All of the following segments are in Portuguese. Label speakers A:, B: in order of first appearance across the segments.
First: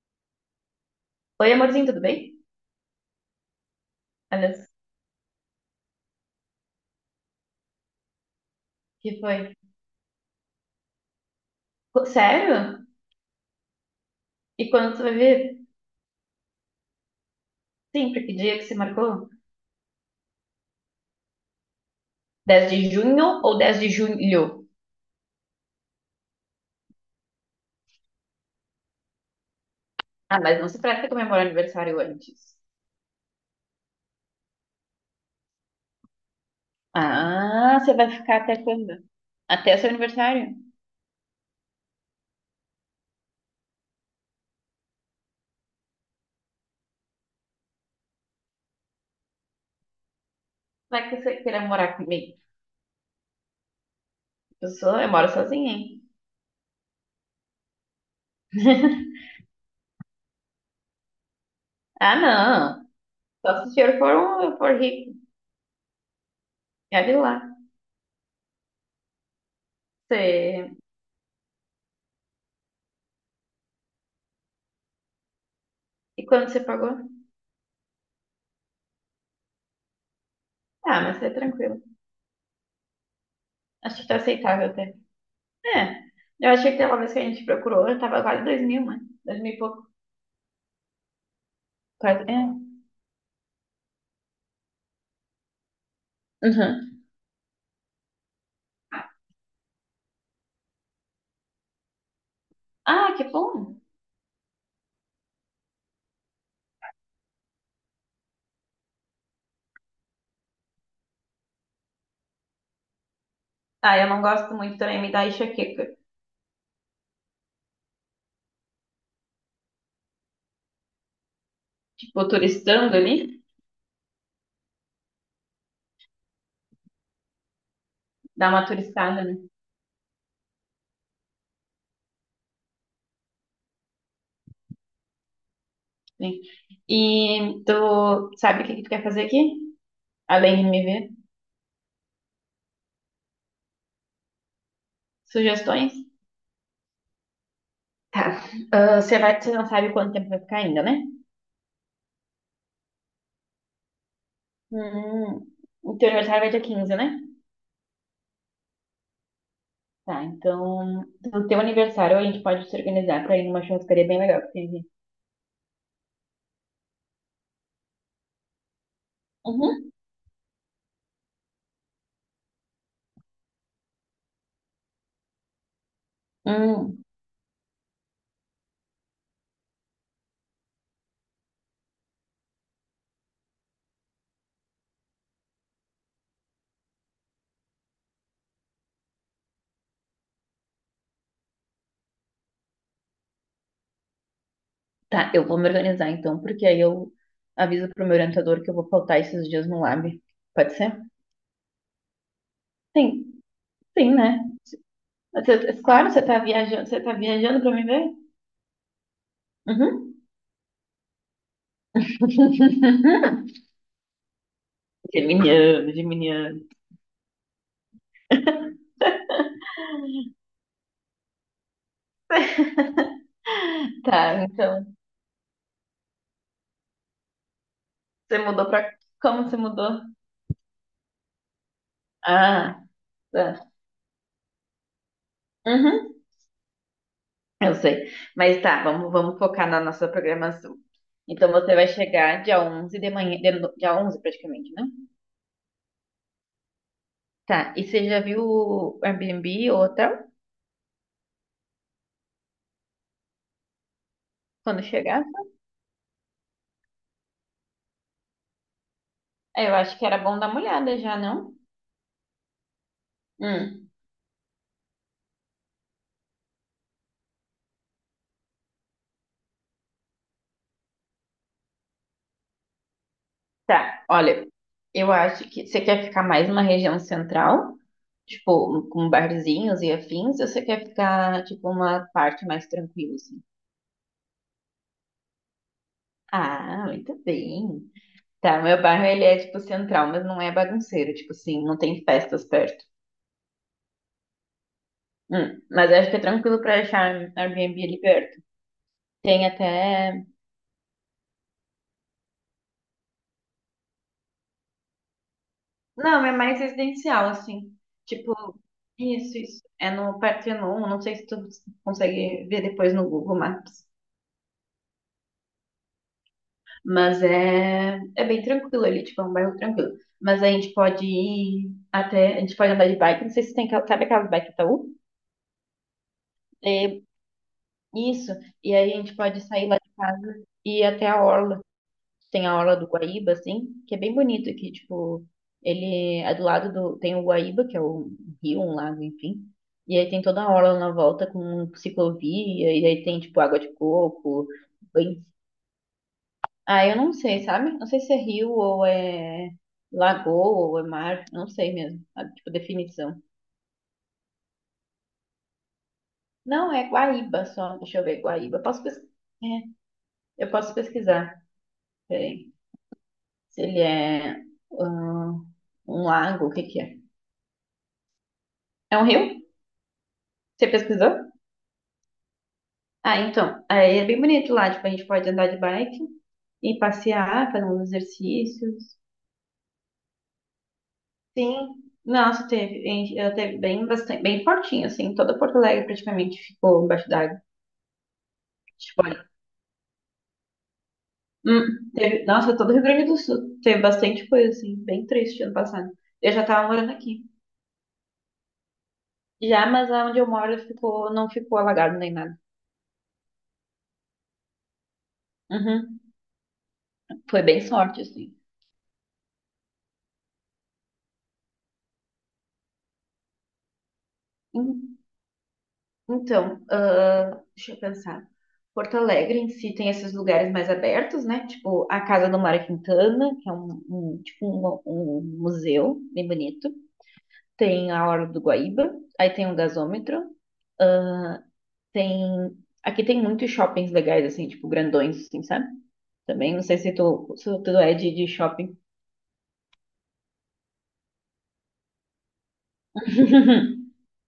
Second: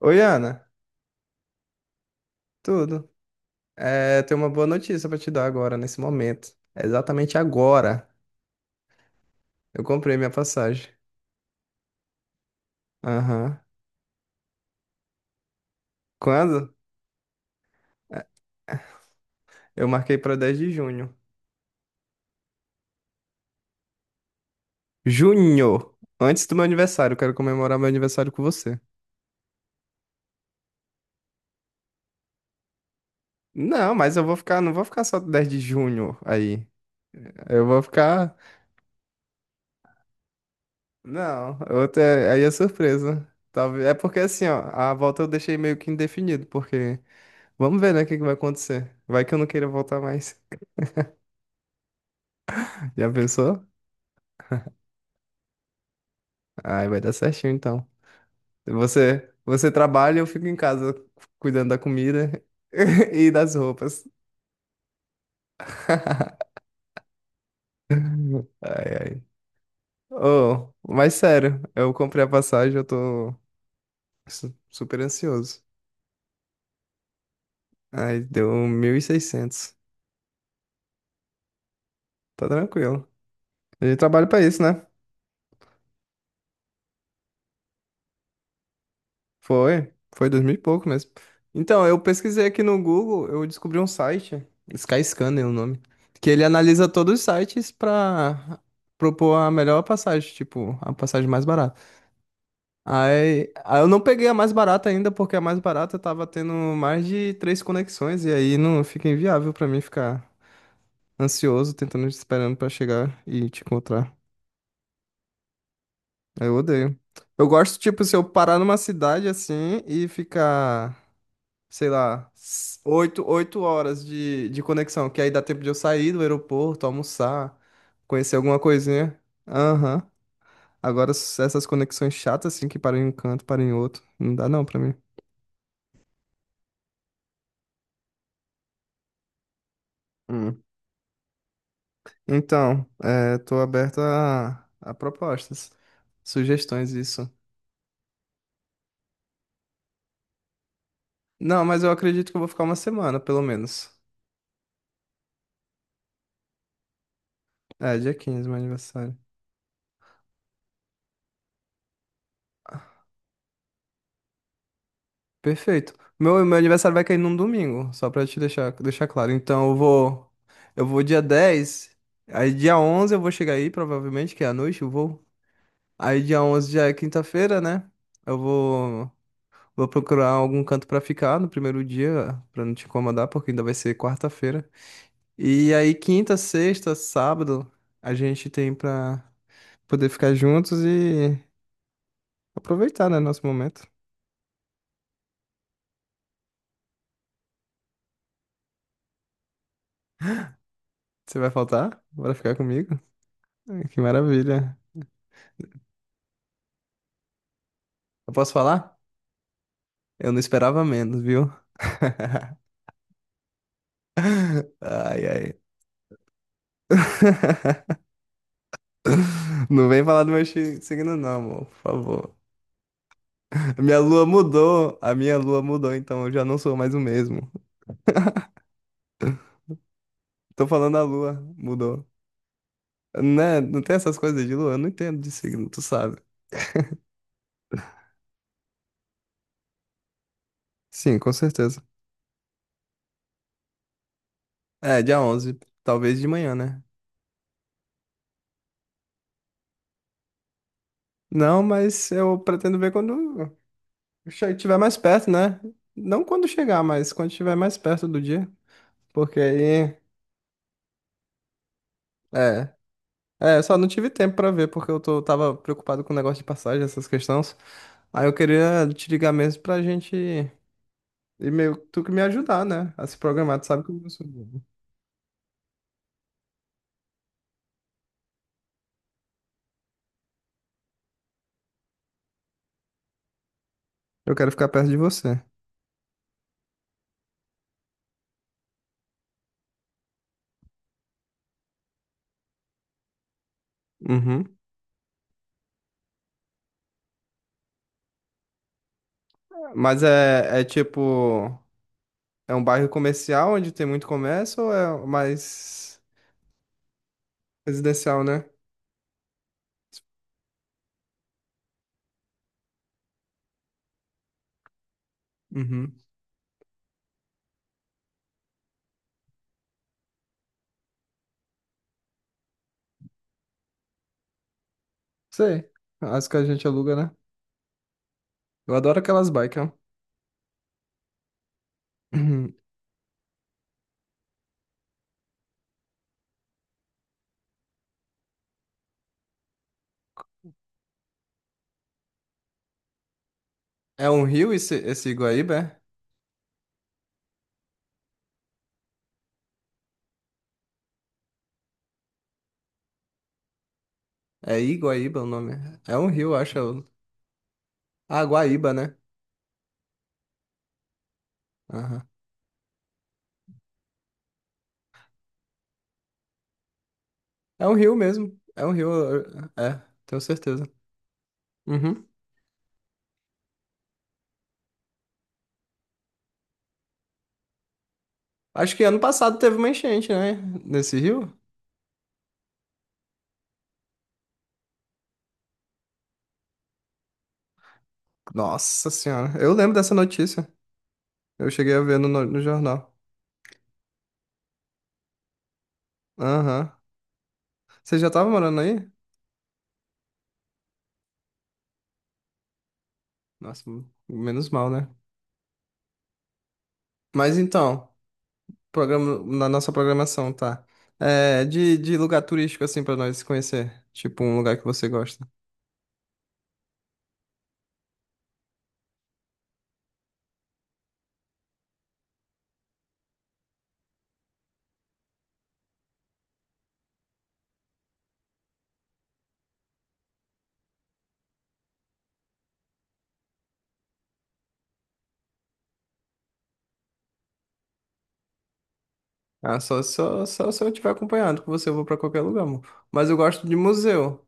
A: Oi, Ana,
B: Oi, amorzinho, tudo bem?
A: tudo? Tenho uma
B: Olha,
A: boa notícia pra te dar agora, nesse momento. Exatamente agora.
B: que foi?
A: Eu comprei minha passagem.
B: Sério?
A: Aham.
B: E quando tu vai ver?
A: Quando?
B: Sim, pra
A: É,
B: que dia que você marcou?
A: Eu marquei pra 10 de junho.
B: 10 de junho ou 10 de julho?
A: Junho! Antes do meu aniversário, eu quero comemorar meu aniversário com você.
B: Ah, mas não se trata de comemorar aniversário antes.
A: Não, mas eu vou ficar, não vou ficar só 10 de junho aí. Eu
B: Ah,
A: vou
B: você vai
A: ficar.
B: ficar até quando? Até seu aniversário?
A: Não, aí é surpresa. Talvez. É porque assim, ó, a volta eu deixei meio que indefinido, porque vamos ver, né, o que que vai acontecer. Vai que eu não queira voltar mais.
B: Vai que você queira morar comigo?
A: Já pensou?
B: Eu moro sozinha, hein?
A: Ai, vai dar certinho então. Você trabalha, eu fico em casa cuidando da
B: Ah,
A: comida
B: não.
A: e das
B: Só se o senhor
A: roupas.
B: for, for rico. Olha lá.
A: Ai, ai. Oh,
B: Você...
A: mas sério, eu comprei a passagem, eu tô super ansioso.
B: E quando você pagou?
A: Ai, deu 1.600.
B: Ah, mas é tranquilo.
A: Tá tranquilo. A gente
B: Acho que tá
A: trabalha pra isso,
B: aceitável
A: né?
B: até. É. Eu achei que pela vez que a gente procurou, eu tava quase dois mil, né? Dois mil e pouco.
A: Foi dois mil e pouco mesmo. Então, eu
B: Quase.
A: pesquisei aqui
B: É.
A: no Google, eu descobri um site, Skyscanner é o nome, que ele analisa
B: Uhum.
A: todos os sites pra propor a melhor passagem, tipo, a passagem mais barata.
B: Ah, que
A: Aí
B: bom.
A: eu não peguei a mais barata ainda, porque a mais barata tava tendo mais de três conexões, e aí não fica inviável pra mim ficar ansioso, tentando, esperando pra chegar e te
B: Ah, eu
A: encontrar.
B: não gosto muito também, me dá enxaqueca.
A: Aí eu odeio. Eu gosto, tipo, se eu parar numa cidade assim e ficar, sei
B: Tipo,
A: lá,
B: turistando
A: oito,
B: ali,
A: oito horas de conexão, que aí dá tempo de eu sair do aeroporto, almoçar, conhecer
B: dá
A: alguma
B: uma
A: coisinha.
B: turistada, né?
A: Aham. Agora, essas conexões chatas assim, que param em um canto, param em outro, não dá não pra mim.
B: Sim. E tu sabe o que que tu quer fazer aqui? Além de me ver?
A: Então, tô aberto a propostas,
B: Sugestões?
A: sugestões, isso.
B: Tá. Ah, você não sabe quanto tempo vai ficar ainda, né?
A: Não, mas eu acredito que eu vou ficar uma semana, pelo menos.
B: Hum. O teu aniversário vai dia 15, né?
A: É, dia 15, meu aniversário.
B: Tá, então, no teu aniversário a gente pode se organizar pra ir numa churrascaria bem legal que tem aqui.
A: Perfeito. Meu aniversário vai cair num domingo, só pra te deixar claro. Então, eu
B: Uhum.
A: vou, eu vou dia 10. Aí dia 11 eu vou chegar aí, provavelmente, que é à noite eu vou. Aí dia 11 já é
B: Hum.
A: quinta-feira, né? Eu vou procurar algum canto pra ficar no primeiro dia, pra não te incomodar, porque ainda vai ser quarta-feira. E aí, quinta, sexta, sábado, a gente tem pra poder ficar juntos e aproveitar, né, nosso momento.
B: Tá, eu vou me organizar então, porque aí eu aviso pro meu orientador que eu vou faltar esses dias no lab. Pode ser?
A: Você vai faltar? Bora ficar comigo?
B: Sim,
A: Ai, que
B: sim, né?
A: maravilha.
B: Você... Claro, você tá viajando pra me ver?
A: Eu posso falar?
B: Uhum.
A: Eu não esperava menos, viu? Ai, ai.
B: Geminiano, geminiano.
A: Não vem falar do meu signo, não, amor, por favor. A minha lua
B: Tá, então,
A: mudou, a minha lua mudou, então eu já não sou mais o mesmo.
B: você mudou pra... Como você mudou?
A: Tô falando a lua, mudou.
B: Ah,
A: Né?
B: tá.
A: Não tem essas coisas de lua? Eu não entendo de signo, tu sabe.
B: Uhum, eu sei. Mas tá, vamos focar na nossa programação.
A: Sim, com
B: Então você
A: certeza.
B: vai chegar dia 11 de manhã, de no- dia 11 praticamente, né?
A: É, dia 11, talvez de manhã, né?
B: Tá, e você já viu o Airbnb ou hotel?
A: Não, mas eu pretendo ver quando estiver
B: Quando
A: mais
B: chegar?
A: perto, né? Não quando chegar, mas quando estiver mais perto do dia. Porque
B: É, eu
A: aí.
B: acho que era bom dar uma olhada já, não?
A: É. É, só não
B: Hum,
A: tive tempo pra ver, porque tava preocupado com o negócio de passagem, essas questões. Aí eu queria te ligar mesmo pra gente. E meio que tu que me ajudar, né? A se programar, tu sabe que
B: tá.
A: eu sou
B: Olha,
A: bobo.
B: eu acho que você quer ficar mais numa região central, tipo, com barzinhos e afins, ou você quer ficar, tipo, uma parte mais tranquila, assim?
A: Eu quero ficar perto de você.
B: Ah, muito bem. Tá, meu bairro, ele é, tipo, central, mas não é bagunceiro, tipo assim, não tem festas perto.
A: Uhum.
B: Mas acho que é tranquilo pra achar um Airbnb ali perto. Tem
A: Mas
B: até...
A: é tipo. É um bairro comercial onde tem muito comércio ou é mais
B: Não, é mais residencial, assim.
A: residencial, né?
B: Tipo, isso. É no Partenon. Não sei se tu consegue ver depois no Google Maps.
A: Uhum.
B: Mas é bem tranquilo ali, tipo, é um bairro tranquilo. Mas a gente pode ir até, a gente pode andar de bike, não sei se tem, aquela... Sabe aquelas bike Itaú?
A: Sei. As que a gente aluga,
B: É,
A: né?
B: isso. E
A: Eu
B: aí a
A: adoro
B: gente
A: aquelas
B: pode
A: bikes,
B: sair
A: ó.
B: lá de casa e ir até a orla. Tem
A: Uhum.
B: a Orla do Guaíba, assim, que é bem bonito aqui, tipo, ele é do lado do... Tem o Guaíba, que é rio, um lago, enfim. E aí tem toda a orla na volta com ciclovia, e aí tem, tipo, água de
A: É um
B: coco,
A: rio esse
B: banho.
A: Iguaíba?
B: Ah, eu não sei, sabe? Não sei se é rio ou é lagoa ou é mar, não sei mesmo, sabe? Tipo, definição.
A: É Iguaíba o nome. É um rio, acho.
B: Não, é Guaíba só, deixa eu ver,
A: Ah,
B: Guaíba.
A: Guaíba,
B: Posso
A: né?
B: pesquisar? Eu posso pesquisar,
A: Aham.
B: peraí. Se ele é ah, um lago, o que que é?
A: É um rio mesmo. É um rio.
B: É um rio?
A: É, tenho
B: Você
A: certeza.
B: pesquisou?
A: Uhum.
B: Ah, então, aí é bem bonito lá, tipo, a gente pode andar de bike e passear, fazer uns
A: Acho que
B: exercícios.
A: ano passado teve uma enchente, né? Nesse rio?
B: Sim. Nossa, teve, eu teve bem bastante, bem fortinho, assim, toda Porto Alegre praticamente ficou embaixo d'água.
A: Nossa
B: Tipo, olha,
A: Senhora. Eu lembro dessa notícia. Eu cheguei a ver no, no
B: teve,
A: no
B: nossa, todo o Rio
A: jornal.
B: Grande do Sul teve bastante coisa, assim, bem triste ano passado. Eu já tava
A: Aham.
B: morando aqui.
A: Você já tava morando aí?
B: Já, mas onde eu moro ficou, não ficou alagado nem nada.
A: Nossa, menos mal, né?
B: Uhum,
A: Mas
B: foi bem
A: então,
B: sorte,
A: na nossa programação, tá? É, de lugar turístico, assim, pra nós conhecer. Tipo, um lugar que você
B: assim.
A: gosta.
B: Então, ah, deixa eu pensar. Porto Alegre em si tem esses lugares mais abertos, né? Tipo a Casa do Mário Quintana, que é tipo um museu bem bonito. Tem a Orla do Guaíba, aí tem um gasômetro, tem aqui tem muitos shoppings legais assim, tipo grandões, assim, sabe? Também não sei se tu é de shopping.
A: Ah, só se eu estiver acompanhando, com você eu vou pra qualquer lugar, amor. Mas eu gosto de museu.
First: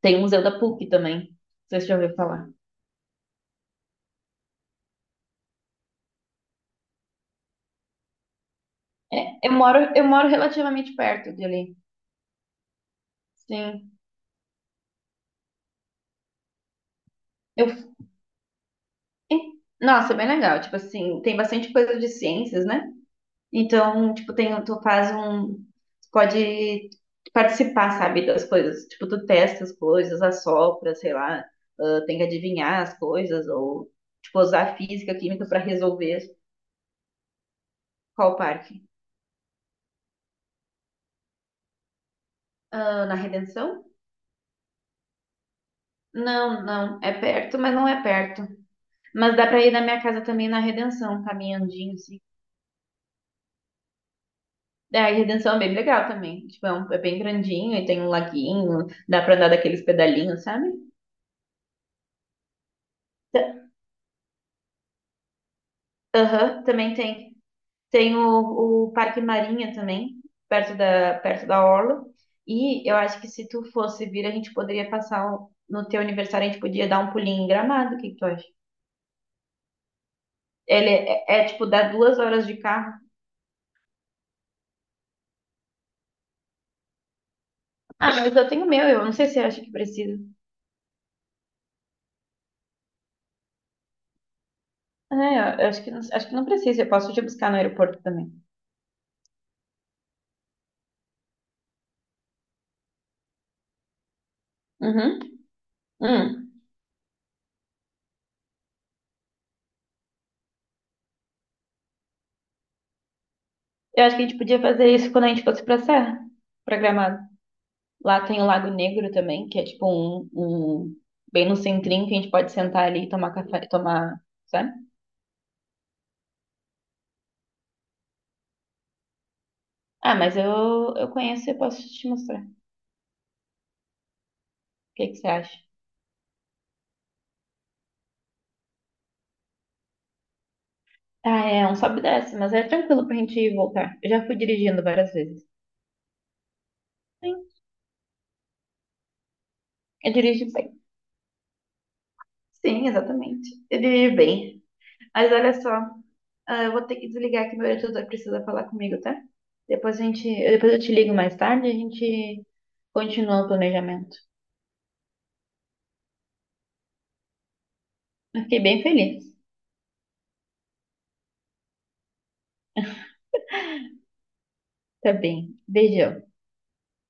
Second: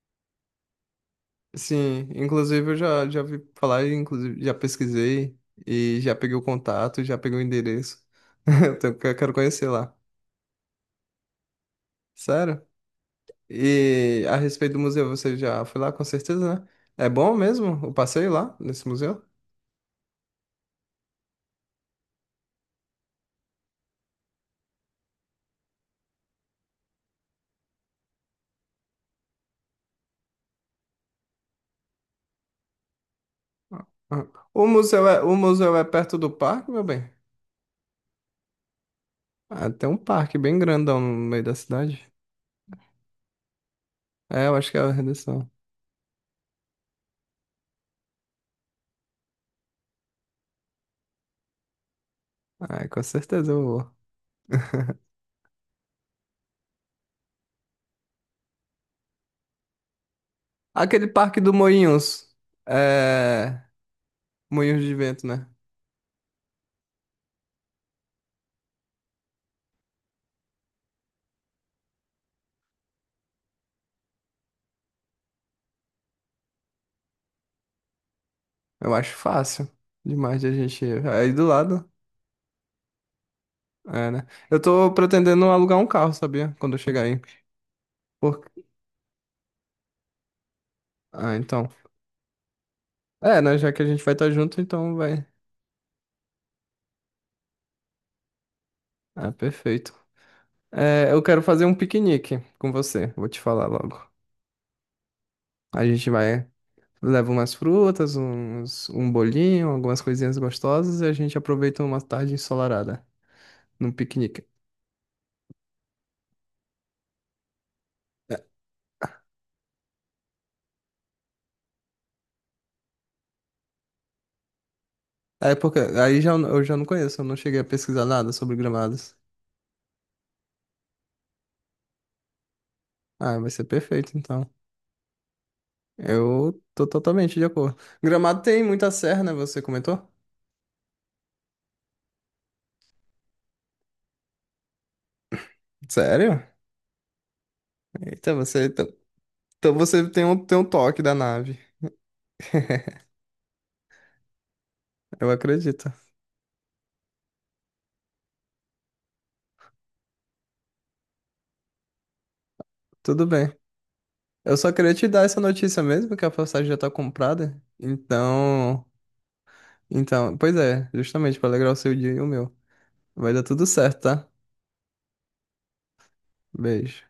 B: Tem o Museu da PUC também. Não sei se já
A: Sim,
B: ouviu falar.
A: inclusive eu já vi falar, inclusive já pesquisei e já peguei o contato, já peguei o endereço. Eu
B: É,
A: quero conhecer lá.
B: eu moro relativamente perto de ali.
A: Sério?
B: Sim.
A: E a respeito do museu, você já foi lá, com certeza, né? É bom mesmo o
B: Eu
A: passeio lá, nesse museu?
B: Nossa, é bem legal. Tipo assim, tem bastante coisa de ciências, né? Então, tipo, tem, tu faz um... Tu pode participar, sabe, das coisas. Tipo, tu testa as coisas, assopra, sei lá, ah, tem que adivinhar as coisas, ou,
A: Ah,
B: tipo,
A: O
B: usar
A: museu
B: física,
A: é, o
B: química pra
A: museu é perto
B: resolver
A: do parque, meu bem?
B: qual parque.
A: Ah, tem um parque bem grandão no meio da cidade.
B: Ah, na Redenção?
A: É, eu acho que é a Redenção.
B: Não, não. É perto, mas não é perto. Mas dá pra ir da minha casa também na Redenção, caminhandinho.
A: Ah, com certeza eu vou.
B: É, a Redenção é bem legal também. Tipo, é, um... É bem grandinho e tem um laguinho, dá pra andar daqueles pedalinhos, sabe?
A: Aquele parque do Moinhos. É.
B: Ta-
A: Moinhos de vento, né?
B: Aham, também tem. Tem o Parque Marinha também, perto perto da Orla. E eu acho que se tu fosse vir, a gente poderia passar um... No teu aniversário, a gente podia dar um pulinho em Gramado, o que que tu acha?
A: Eu acho fácil demais de a gente
B: Ele
A: ir.
B: é,
A: Aí do
B: tipo, dá
A: lado.
B: duas horas de carro.
A: É, né? Eu tô pretendendo alugar um carro, sabia? Quando eu chegar aí.
B: Ah, mas
A: Por...
B: eu tenho o meu, eu não sei se eu acho que precisa.
A: Ah, então. É, né? Já que a gente vai estar junto, então vai.
B: É, eu acho que, acho que não precisa, eu posso te buscar no aeroporto também.
A: Ah, perfeito. É, eu quero fazer um piquenique com você. Vou te falar logo.
B: Uhum.
A: A gente vai.
B: Hum.
A: Leva umas frutas, um bolinho, algumas coisinhas gostosas e a gente aproveita uma tarde ensolarada, num
B: Eu acho que a gente
A: piquenique.
B: podia fazer isso quando a gente fosse pra Serra, pra Gramado. Lá tem
A: É
B: o Lago Negro também, que é tipo bem no centrinho que a gente pode sentar ali e tomar café, tomar, sabe?
A: é porque aí já, eu já não conheço, eu não cheguei a pesquisar nada sobre gramados.
B: Ah, mas eu conheço e eu posso te mostrar. O
A: Ah, vai ser perfeito então.
B: que que você acha?
A: Eu tô totalmente de acordo. Gramado tem muita serra, né? Você comentou?
B: Ah, é um sobe e desce, mas é tranquilo pra gente ir e voltar. Eu já fui dirigindo várias vezes.
A: Sério?
B: Sim,
A: Eita, você. Então você
B: eu
A: tem um,
B: dirijo
A: tem um
B: bem.
A: toque da nave.
B: Sim, exatamente. Eu dirijo bem.
A: Eu
B: Mas olha só,
A: acredito.
B: ah, eu vou ter que desligar que meu editor precisa falar comigo, tá? Depois eu te ligo mais tarde, a gente
A: Tudo
B: continua o
A: bem.
B: planejamento.
A: Eu só queria te dar essa notícia mesmo, que a passagem já tá comprada.
B: Eu fiquei bem feliz.
A: Então, pois é, justamente pra alegrar o seu dia e o meu. Vai dar tudo certo, tá?
B: Tá bem. Beijão.
A: Beijo.